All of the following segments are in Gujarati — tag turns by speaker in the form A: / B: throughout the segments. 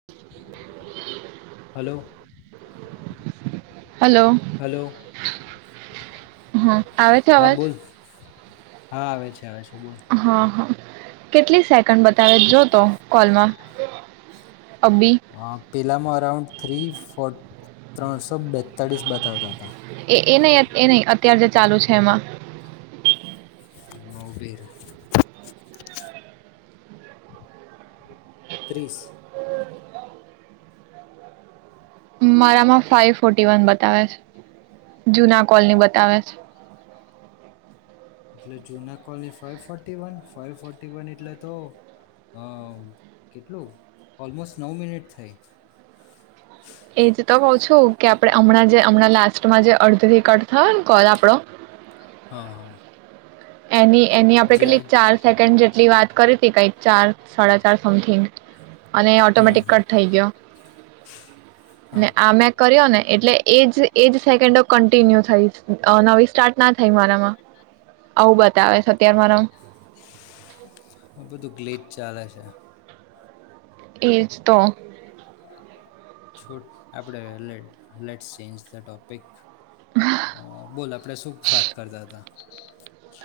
A: [inaudible]
B: હલો
A: હલો
B: હલો
A: હા આવે છે
B: હા
A: અવાજ?
B: બોલ હા આવે છે આવે છે બોલ
A: હા હા. કેટલી સે? ન બતાવે જો તો કોલમાં. હ.
B: હ પેલામાં અરાઉન્ડ થ્રી ફો ત્રણસો બેતાળીસ બતાવતા હતા.
A: એ એ નહ એ નહ અત્યાર જે ચાલુ છે એમાં.
B: [inaudible] ત્રીસ.
A: મારામાં ફાઈવ ફોર્ટી વન બતાવે છે જુના કોલની બતાવે છે.
B: એટલે જુના કોલની five forty one five forty one એટલે તો અ કેટલું ઓલમોસ્ટ નવ મિનિટ થઈ.
A: એજ તો કઉ છું કે આપણે હમણાં જે હમણાં લાસ્ટમાં જે અર્ધ રિકટ થયો ને કોલ આપડો.
B: હા હા.
A: એની એની આપણે કેટલીક
B: જ્યાં
A: ચાર સેકન્ડ જેટલી વાત. કરી હતી કઈ ચાર સાડા ચાર સમથિંગ અને
B: હમ
A: ઓટોમેટિક
B: હમ
A: કટ થઈ ગયો. અને
B: હા
A: આમ એક કર્યો ને એટલે એજ એજ સેકન્ડો કન્ટિન્યુ થઈ નવી સ્ટાર્ટ ના થઈ મારામાં. આવું બતાવેશ અત્યારે મારામાં.
B: આ બધું ગ્લીચ ચાલે છે.
A: એજ તો.
B: છોડ આપડે લેટ્સ ચેન્જ થઈ ટોપિક. અ બોલ આપડે શું વાત કરતા હતા?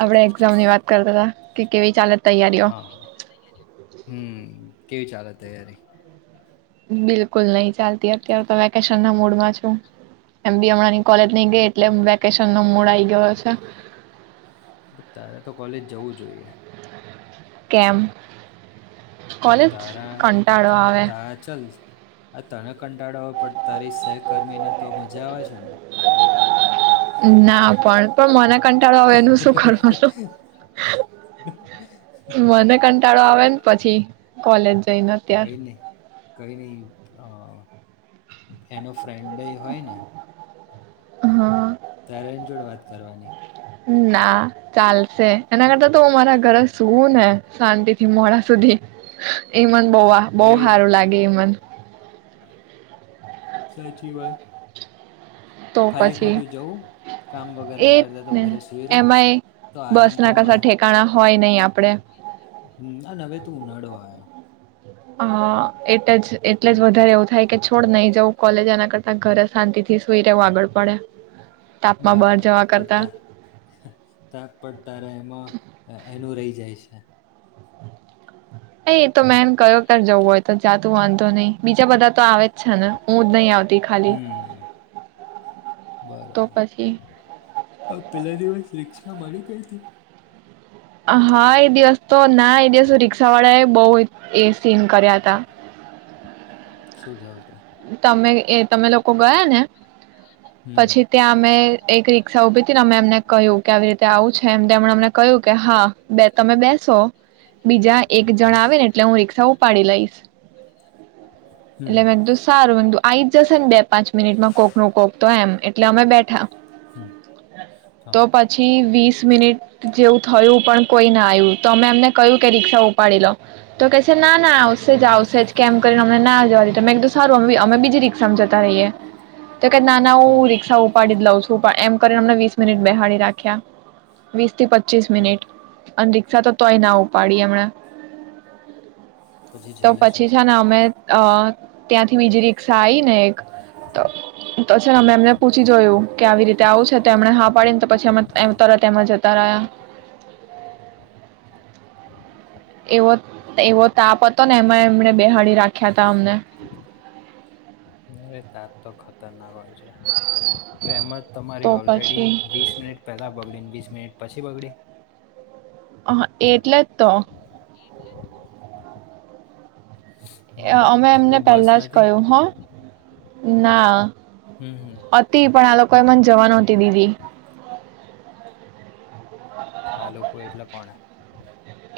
A: આપડણે એક્ઝામ ની વાત કરતા હતા કેવી ચાલત
B: હા, હ હમ. કેવી ચાલે તૈયારી?
A: બિલકુલ નહી ચાલતી અત્યારે તો વેકેશન ના મૂડમાં છું, એમ બી હમંની કોલેજ નહી ગઈ એટલે વેકેશન નો મૂડ આઈ ગયો છે.
B: તારે તો કોલેજ જવું જોઈએ.
A: કેમ?
B: કે
A: કોલેજ
B: તારા
A: કંટાળો આવે
B: તારા ચલ આ તને કંટાળો હોય પણ તારી સહકર્મીને તો મજા આવે છે ને.
A: ના પણ પણ મને કંટાળો એનું શું કરવાનું, મને કટ શટાળો આવે ને, પછી કોલેજ જઈને અત્યાર
B: કઈ નહી કઈ નહી, હા. [inaudible] ફ્રેન્ડય હોય ને.
A: હા
B: ત્યારે એની જોડ વાત કરવાની.
A: ના ચાલશે એના કરતા તો મારા ઘરે સુવું ને શાંતિ થી મોડા સુધી એ મ. બ બહુ
B: એ
A: સારું લાગે એ મને.
B: સાચી વાત.
A: તો
B: ખાલી
A: પછી
B: ખોટું જવું કામ
A: એ
B: વગેરેને કરતા તો
A: ને
B: ઘરે સુઈરો
A: એમાંય
B: તો
A: બસ
B: આરામ તો
A: ના કશા
B: મળે.
A: ઠેકાણા હોય નહ આપડે.
B: હમ અને હવે તું ઉનાળો આવયો
A: હ એટ એટલે જ વધારે એવું થાય કે થોડ નહી જવું કોલેજ એના કરતા ઘરે શાંતિ થી સુઈ રહેવું આગળ પડે તાપમાં બહાર
B: બરાબર
A: જવા કરતા
B: પતા પ તારે એમાં એનું રહી જાય છે.
A: અ એ તો મેમ કયો ત જવું હોય તો જાતું વાંધો નઈ બીજા બધા તો આવે જ છે ને હું જ નહી આવતી. ખાલી
B: હમ
A: તો પછી
B: બરોબર પેલા દિવસ રિકષ મળી કઈ હતીથી.
A: હા એ દિવસ તો ના એ દિવસ રિક્ષા વાળા એ બહ એ સીન કર્યા હતા.
B: શું થયું હતું?
A: તમે એ તમે લોકો ગયા ને
B: હમ
A: પછી ત્યાં અમે એક રિક્ષા ઉઊભી ને અમે એમને કહ્યું કે આવી રીતે આવું છે એમ અમને કહ્યું કે હા બે તમે બેસો બીજા એક જણ આવે ને એટલે હું રી્ષા ઉપાડી લઈશ.
B: હમ
A: એટલે મે સારું આઈ જશે ને બે પાંચ મિનિટમાં કોક નું કોક તો એમ એટલે અમે બેઠા.
B: હમ
A: તો
B: હા
A: પછી વીસ મિનિટ જેવું થયું પણ કોઈ ના આવ્યું તો અમે એમને કહ્યું કે રી્ક્ષા ઉપાડી લો તો કેહે છે ના ના આવશે જ આવશે જ કેમ કરીને અમને ના જવાની તમે સારું અમે અમે બીજી રી્ષામાં જતા રહીએ. તો ક નાના
B: હમ
A: રી્ષા ઉપાડી દ લ એમ કરીનેમને વીસ મિનિટ બેહાળડી રાખ્યા વીસ થી પ પચીસ
B: હમ
A: મિટ અંદ તો તોય ના ઉપાડી હમણાં
B: પછી
A: તો
B: છેલ્લે શું
A: પછી છે
B: થયું
A: ને અમે હ ત્યાં થી બીજી રીષા આવી ને તો છે
B: હમ
A: મે એમને પૂછી જોયું કે આવી રીતે આવું છે તો એમને હા પાડી ને તો પછી તરત એમાં જતા રહ્યા. એવો એવો તાપ હતો ને એમાં એમને બેહાડી રાખ્યા હતા અમને.
B: અરે તાપ તો ખતરનાક હોય. તો એમ જ
A: તો
B: તમારી ઓલરેડી
A: પછી
B: વીસ મિનિટ પહેલા બગડીને મિનિટ પછી બગડી
A: હ એટલે તો
B: હમ
A: અમે
B: ઓ
A: એમને
B: બસ
A: પેલા જ
B: નથી
A: કહ્યું હ ના
B: હમ હમ
A: હતી પણ આ લોકો એ મને જવા નહતી દીધી
B: આ લોકો એટલે કોને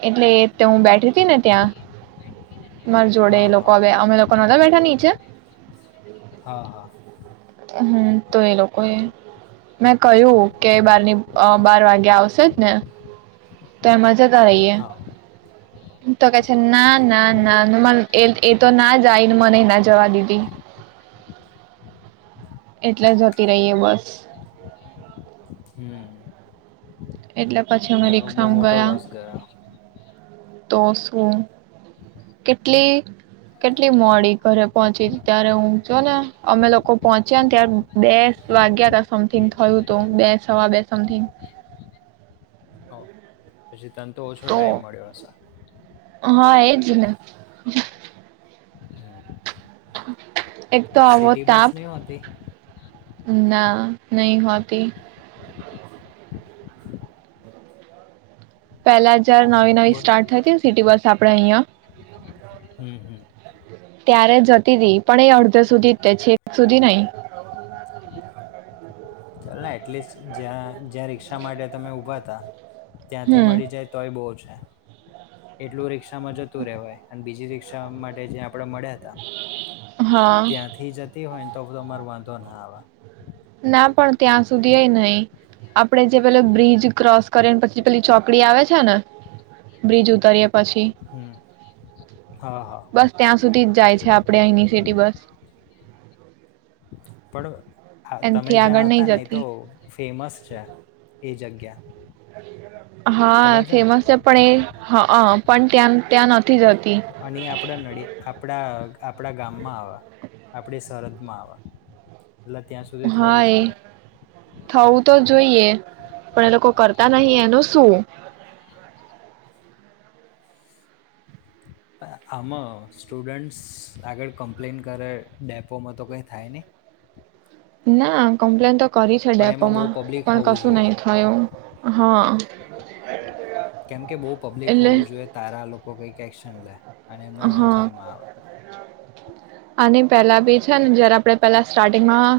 A: એટલે તે હું બેઠી હતી ને ત્યાં મારી જોડે એ
B: હા
A: લોકો
B: હા
A: હવે
B: હા
A: અમે લોકો નહોતા બેઠા હતા નીચે
B: હા હા
A: હમ તો એ લોકો મેં કહ્યું કે બારની બાર વાગે આવશે જ ને તેમજ જતા રહીએ
B: હા
A: તો કે છે ના ના
B: પણ
A: ના એ તો ના જાય મને ના જવા દીધી. એટલે જતી રહી એ બસ.
B: હમ
A: એટલે પછી અમે
B: તો એવો બહુ
A: રિકક્ષા માં
B: મોટો
A: ગયા.
B: લોસ ગયો
A: તો શું કેટલી કેટલી મોડી ઘરે પહોંચી ત્યારે હું જો ને અમે લોકો પહોંચ્યા ને ત્યારે બે વાગ્યા ત સમથિંગ થયું તો બે સવા બે સમથિંગ.
B: હ પછી તનેતો ઓછો
A: તો
B: ટાઈમ મળ્યો હશે.
A: હા એજ ને
B: હમ
A: એક તો આવો
B: સિટી બસ
A: તાપ
B: નહી હોતી
A: ના નહી હોતી. પહેલા‌ જ જ્યારે
B: હમ
A: નવી નવી
B: બોલ
A: સ્ટાર્ટ થઈ હતી સિટી બસ આપડે અહિયાં
B: હમ હમ
A: ત્યારે જતી હતી પણ એ અડધો સુધી જ તે છે છેક સુધી નહી. [inaudible]
B: ચાલ એટલીસ્ટ જ્યાં જ્યાં રિક્ષા માટે તમે ઊભા હતા ત્યાંથી
A: હમ
B: મળી જાય તોય બહુ એટલું રિક જતું ર રહેવાય અને બીજી શા માટે જે આપ આપ મળ્યા હતા
A: હા
B: ત્યાંથી જતી હોય. તો બ તો અમારો વાંધો ના આ
A: ના પણ ત્યાં સુધી નહી આપણે જે પલો બિજ ક્રોસ કરી ને પછી પેલી ચોકડી આવે છે ને બ્રિજ ઉતારી પછી
B: હમ હા હા
A: બસ ત્યાં સુધી જ જાય છે આપડે અહીની સિટી બસ
B: પડવા હા તમે
A: એનાથી આગળ
B: જ્યાં
A: નહીં
B: હતા ને એ તો
A: જતી
B: ફેમસ છે એ જગ્યા
A: હા
B: ખબર ને
A: ફેમસ છે પણ એ હા. પણ નથી જતી
B: અ આપડા નળ આપડા આપણા ગામમાં આવ આપણી સરહદમાં આવ
A: હા એ થવું તો જોઈએ પણ એ લોકો કરતા નહિ એનું શું?
B: આમાં સ્ટુડન્ટ્સ આગળ કમ્પ્લેન કરે ડેપોમાં તો કંઈ થાય નહી.
A: ના કમ્પ્લેન તો કરી છે
B: પણ એમાં બહુ
A: ડેપોમાં
B: પબ્લિક
A: પણ
B: હોવું
A: કશું
B: જોઈએ
A: નહીં થયું હા. [inaudible]
B: કેમ કે બહુ પબ્લિક
A: એટલે
B: હોવું જોઈએ તારા લોકો કઈ ક છેણલે અને એમના નજરમાં આવે
A: અને પેલા બી છે ને [unintelligible] આપડે પેલા સ્ટાર્ટિંગમાં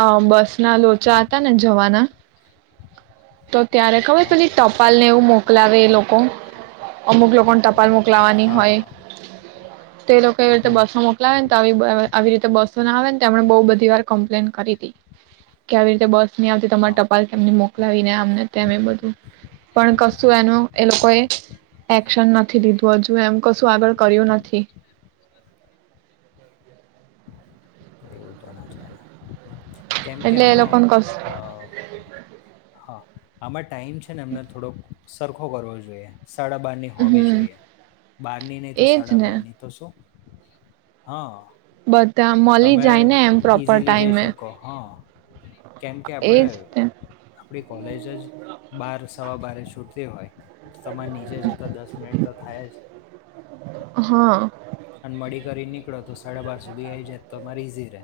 A: અ બસ ના લોચા હતા ને જવાના તો ત્યારે ખબર
B: હા
A: પેછી ટપાલ ને એવું મોક મોકલાવે એ લોકો. અમુક લોકોને ટપાલ મૂક લાવવાની
B: હા
A: હોય.
B: હા
A: તે લોકો એવી રીતે
B: હમ
A: બસો મોકલાવે ને તો આવી રીતે બસો ના આવે મ બ બ બધી વાર કમ્પ્લેન કરી હતી કે આવી રીતે બસ ની આવતી તમારી
B: હા
A: ટપાલ કે એમને મોકલાવીને આમને તેમ એ બધું પણ કશું એનું એ લોકો એ એક્શન નથી લીધું હજુ એમ. કશું આગળ કર્યું નથી.
B: એવું તો ના ચાલે કેમ
A: એટલે એ
B: કેમાં
A: લોકોને કશું
B: હા. આમા ટાઈમ છે ને એમને થોડોક સરખો કરવો જોઈએ. સાડા બાર ની હોવી
A: હમ
B: જોઈએ બારની નહી તો
A: એજ
B: સાડા
A: ને
B: બારની તો શું હા
A: બંધ
B: તમે ઈઝીલી જઈ શકો હા કેમ કે આપડે
A: એજ ને
B: આપણી કોલેજ જ બાર સવા બ છૂટતી હોય. તમારે નીચે જતા દસ મિનિટ તો થાય જ.
A: હા
B: અને મળી કરી નીકળો તો સાડા બાર સુધી આવી જાય તો અમારે ઈઝી ર.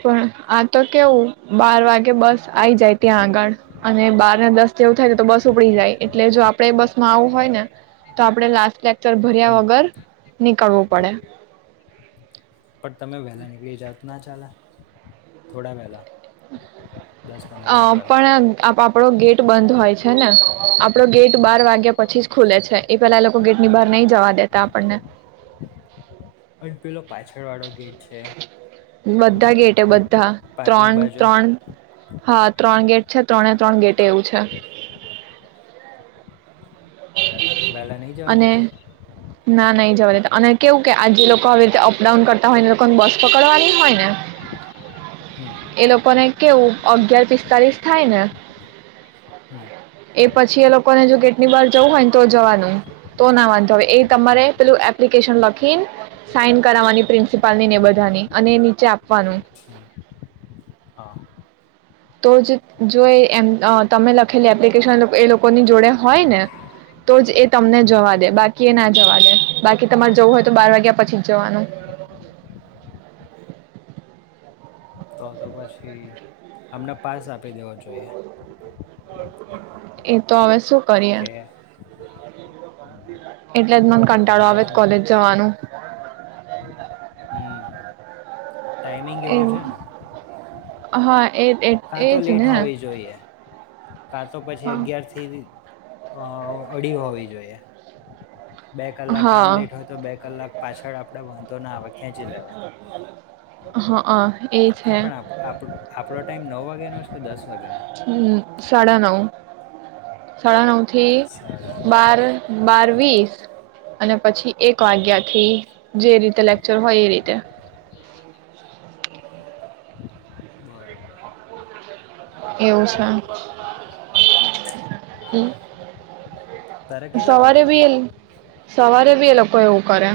A: પણ આ તો કેવું બાર વાગે બસ આવી જાય ત્યાં આગળ અને બારને દસ જેવું થાય તો બસ ઉપડી જાય એટલે જો આપડે બસ આવું હોય ને તો આપડે લાસ લે ભર્યા
B: હમ
A: વગર નીકળવું પડે.
B: પણ તમે વહેલા નીકળી જા કના ચાલ થોડા વહેલા દસ પંદર
A: અ
B: મિનિટ વહેલા
A: પણ આપ આપડો ગેટ બંધ હોય છે ને આપડો ગેટ બાર વાગ્યા પછી જ ખુલે છે એ પેલા એ લોકો ગેટ ની બાર નહી જવા દેતા આપણને
B: અ પેલો પાછળ વાળો ગેટ છે
A: બધા ગેટે બધા
B: પાર્કિંગ
A: ત્રણ
B: બાજુ
A: ત્રણ હા ત્રણ ગેટ છે ત્રણે ત્રણ ગેટ ટેવું છે.
B: વહેલા નહીં જવા
A: અને
B: દેતા
A: ના ના એ જવા દ અને કેવું કે આજે લોકો હવે રીતે અપડાઉન કરતા હોય લોકોને બસ પકડવાની હોય ને
B: હમ
A: એ લોકોને કેવું અગિયાર પિસ્તાલીસ થાય ને
B: હમ
A: એ પછી એ લોકોને જો કે. [inaudible] જવું હોય ને તો જવાનું તો ના હવે એ તમારે
B: હમ
A: પેલું એપ્લિકેશન કેમ સાઈન કરાવવાની પ્રિન્સિપાલ ની ને બધાની અને નીચે આપવાની.
B: [inaudible]
A: તો જ જો એમ તમે લખેલી એપ્લિકેશન એ લોકોની જોડે હોય ને તો જ એ તમને
B: હમ
A: જવા દે બાકી એ ના જવા દે. બાકી તમારે જવું હોય તો બાર વાગ્યા પછી જ જવાનું.
B: તો તો પછી અમને પાસ આપી દેવો જોઈએ.
A: એતો હવે કરીએ
B: કે
A: એટલે જ મને કંટાળો આવે
B: મેનેજમેન્ટ
A: કોલેજ જવાનું.
B: ટાાઈમિંગ એવો છે.
A: હ.
B: કા તો લેટ હોવી જોઈએ કા તો પછી
A: હા
B: અગિયાર થી અ અડી હોવી જોઈએ. બે કલાક કામ લેટ
A: હા
B: હોય તો બે કલાક પાછળ આપડે વાંધ ના. ખેંચી
A: હ.
B: નહી પણ આપડો ટાઈમ નવ વાગ્યાનો કે દસ? વાગ્યાનો?
A: હમ્મ સાડા નવ. સાડા ન થી
B: સાડા નવ
A: બાર બાર વીસ અને પછી એક વાગ્યાથી જે રીતે લેક્ચર હોય એ રીતે.
B: [inaudible]
A: એવું છે. હમ્મ.
B: તારે કેટલા બધ્યા?
A: સવારે બી એ લોકો એવું કરે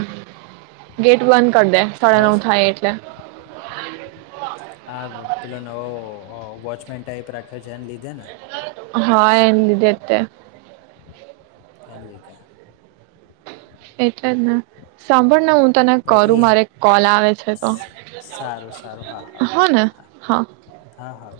A: ગેટ વન કરી દે સાડા
B: હસ
A: નવ થાય એટલે. [inaudible]
B: આ પેલો નવો વોચમેન ટાઈપ રાખ્યો છે એને લીધે. ને
A: હા એમ લીધે તે.
B: [unintelligible]
A: એટલે જ સાંભળ ના હું તને
B: પણ એ
A: કરું મારે કોલ આવે છે તો
B: સ- સારું સારું
A: હા
B: કર
A: ને હા. [inaudible]
B: હા હા